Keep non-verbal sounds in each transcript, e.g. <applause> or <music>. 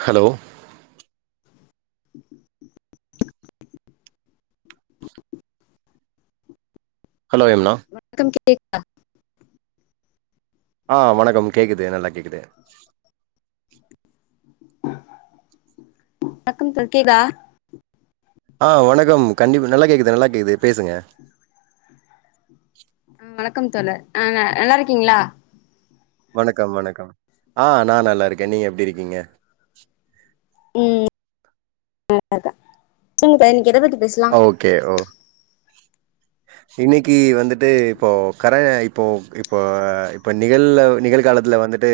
Hello hello Yamuna <unintelligible> ஆ வணக்கம் கேக்குது நல்லா கேக்குது வணக்கம் <inaudible> ஆ வணக்கம் கண்டிப் நல்லா கேக்குது நல்லா கேக்குது பேசுங்க ம் வணக்கம் தோழர் ஆ நல்லாருக்கீங்ளா? வணக்கம் வணக்கம் ஆ நா நல்லாருக்கே நீங்க எப்டி இருக்கீங்க? ம் நல்லாருக்கே <inaudible> இன்னைக்கி எத பத்தி பேசலா அ ஓகே ஓ இன்னக்கி வந்துட்டு இப்போ கர இப்போ இப்ப இப்ப நிகழ்ல நிகழ்காலத்துல வந்துட்டு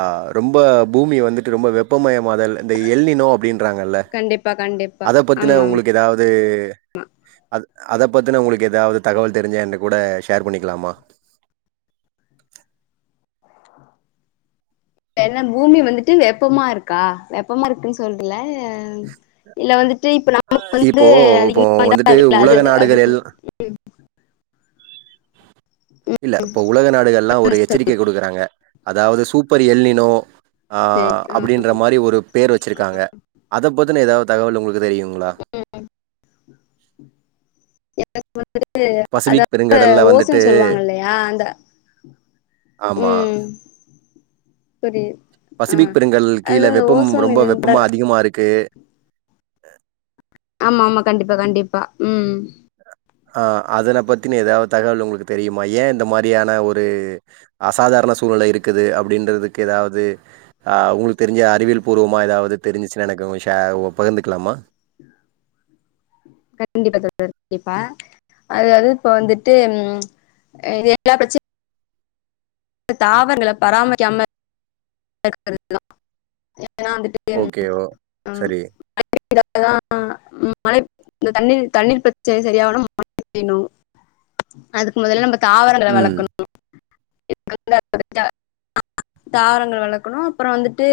ஆ ரொம்ப பூமி வந்துட்டு ரொம்ப வெப்பமயமாதல் இந்த எல்நினோ அப்டின் கண்டிப்பா கண்டிப்பா ஆமாமா எதாவுது அ அத பத்தின உங்களுக் எதாவுது தகவல் தெருஞ்சா என்ட கூட ஷேர் பண்ணிக்கலாமா? என்ன பூமி வந்துட்டு வெப்பமா இருக்கா வெப்பமா இருக்குன் சொல்லல ம் இல்ல வந்துட்டு இப்ப நமக்கு இப்போ வந்து இப்போ அதிகமா வந்துட்டு <inaudible> அது உலக அது நாடுகள் எல் இல்ல இப்ப உலக நாடுகள்லா ஒரு எச்சரிக்கை குடுக்குறாங்க அதாவுது சூப்பர் எல்நினோ ஆ அப்டின்ற மாரி ஒரு பேரு வ ச்சிருக்காங்க அத பத்தின எதாவுது தகவல் உங்களுக்கு தெரியுங்ளா? <inaudible> <inaudible> வந்துட்டு ஓசோன் சொல்வாங்கல்லயா அந்த ஆமா. ம் செரி பசிபிக் பெருங்கடல் கீழ வெப்பம் ரொம்ப இது வெப்பமா அதிகமா இருக்கு அ ஆமாமா கண்டிப்பா கண்டிப்பா ம் அ அதன பத்தின எதாவ தகவல் உங்களுக்கு தெரியுமா ஏ இந்த மாரியான ஒரு அசாதாரண சூழ்நிலை இருக்குது அப்டின்றதுக்கு எதாவுது ஆ உங்களுக் தெரிஞ்ச அறிவியல் பூர்வமா எதாவுது தெரிஞ்சுச்சுன்னா எனக்கு ஷேர் ஓ பகிர்ந்துக்கலாமா? கண்டிப்பா தோழர் கண்டிப்பா அதாவுது இப்ப வந்துட்டு ம் இது எல்லா பிரச்ச தாவரங்கள பராமரிக்காம <inaudible> எனா வந்துட்டு ஓகே. ஓ ம் சரி. <inaudible> இந்த தண்ணீர் தண்ணீர் பிரச்சனை செரியாவனும் மழ பெய்னு அதுக்கு முதல்ல நம்பத் தாவரங்கள ம். வளக்கணும் <unintelligible> தாவரங்கள வளக் வளக்கணும் அப்புறோ வந்துட்டு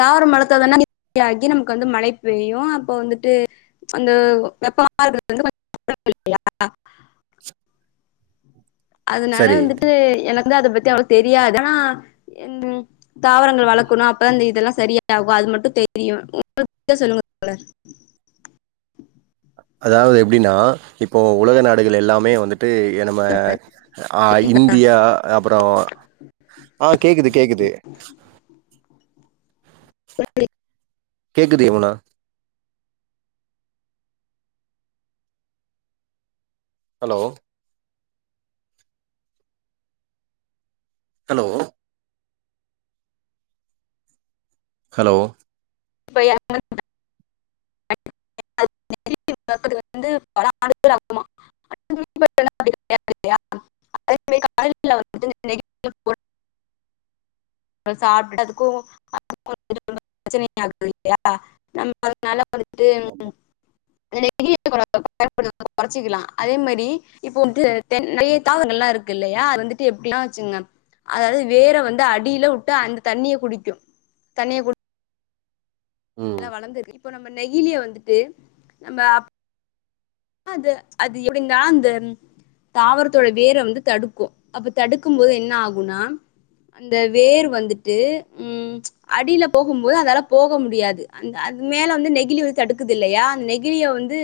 தாவரம் வளத்தா தான <unintelligible> ஆகி நமக்கு வந்து மழை பெய்யும் அப்ப வந்துட்டு அந்த வெப்பமா இருக்கறது வந்து கொஞ்சோ <inaudible> அதுனால சரி. வந்துட்டு எனக் வந்து அத பத்தி அவளுக் தெரியாது ஆனா எந்த தாவரங்கள் வளக்குணும் அப்ப தா இந்த இதெல்லா செரியாகும் அது மட்டும் தெரியும் உங்ளுக்கு தெரிஞ்சா சொல்லுங்க தோழர் அதாவது எப்டினா இப்போ உலக நாடுகள் எல்லாமே வந்துட் டு ஏ நம்ம ஆ கேக்குதா? இந்தியா அப்பறோ ஆ கேக்குது கேக்குது பொடி பொடி கேக்குது யமுனா ஹலோ ஹலோ ஹலோ <inaudible> <inaudible> நம்ம அதனால வந்து ஆமா. டிம் <unintelligible> கொறச்சிக்கலா அதே மாரி இப்போ வந்து <unintelligible> நறைய தாவரங்கள்லா இருக்கு இல்லையா அது வந்துட்டு எப்பல்லா வச்சுங்க அதாவது வேர வந்து அடில வுட்டு அந்த தண்ணிய குடிக்கும் தண்ணிய குடிச் ம். நல்லா வளந்துர்க்கு இப்போ நம்ம நெகிலிய வந்துட்டு நம்ம அப் அது அது எப்டிந்தா அந்த தாவரத்தோட வேர வந்து தடுக்கும் அப்ப தடுக்கும்போது என்ன ஆகுனா அந்த வேர் வந்துட்டு ம் அடில போகும்போது அதால போக முடியாது அந்த அது மேல வந்து நெகிழி வந்து தடுக்குது இல்லையா நெகிலிய வந்து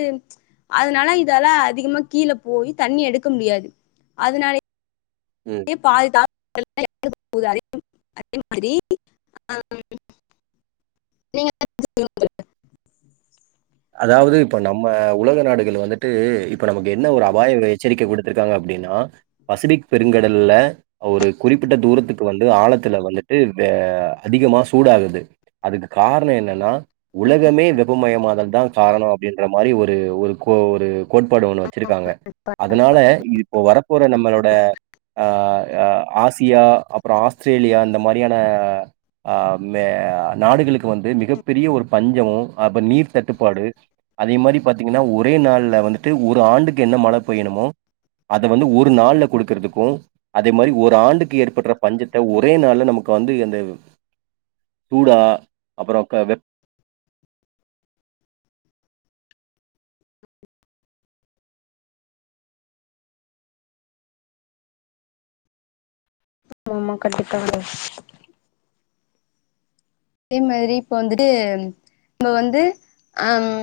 அதுனால இதால்ல அதிகமா கீழ போயி தண்ணி எடுக்க முடியாது அதுனாலிப் ம். நறைய பால் தா <unintelligible> <unintelligible> அதே மாதிரி ஆம் <unintelligible> அதாவது இப்ப நம்ம உலக நாடுகள் வந்துட்டு இப்ப நமக்கு என்ன ஒரு அபாய எச்சரிக்கை விடுத்திருக்காங்க அப்டின்னா பசிபிக் பெருங்கடல்ல ஒரு குறிப்பிட்ட தூரத்துக்கு வந்து ஆழத்துல வந்துட்டு வே அதிகமா சூடாகுது அதுக்கு காரண என்னன்னா உலகமே வெப்பமயமாதல் இதா காரணம் அப்டின்ற மாரி ஒரு ஒரு கோ ஒரு கோட்பாடு ஒன்னு வச்சுருக்காங்க அதனால இப்போ வரப் போற நம்மளோட ஆ ஆ ஆசியா அப்றோ ஆஸ்திரேலியா இந்த மாரியான ஆ மே நாடுகளுக்கு இப்போ வந்து மிகப்பெரிய ஒரு பஞ் ஞ்சோ அப்ப நீர் தட்டுப்பாடு அதே மாரி பாத்தீங்கன்னா ஒரே நாள்ல வந்துட்டு ஒரு ஆண்டுக்கு என்ன மழ பெய்யணுமோ அத வந்து ஒரு நாள்ல கொடுக்கறதுக்கும் அதே மாரி ஒரு ஆண்டுக்கு ஏற்படுற பஞ்சத்த ஒரே நாள்ல நமக்கு வந்து அந்த சூடா அப்பறோ வெப் ஆமா கண்டிப்பா அதே மாரி இப்ப வந்துட்டு நம்ம வந்து ஆ ம்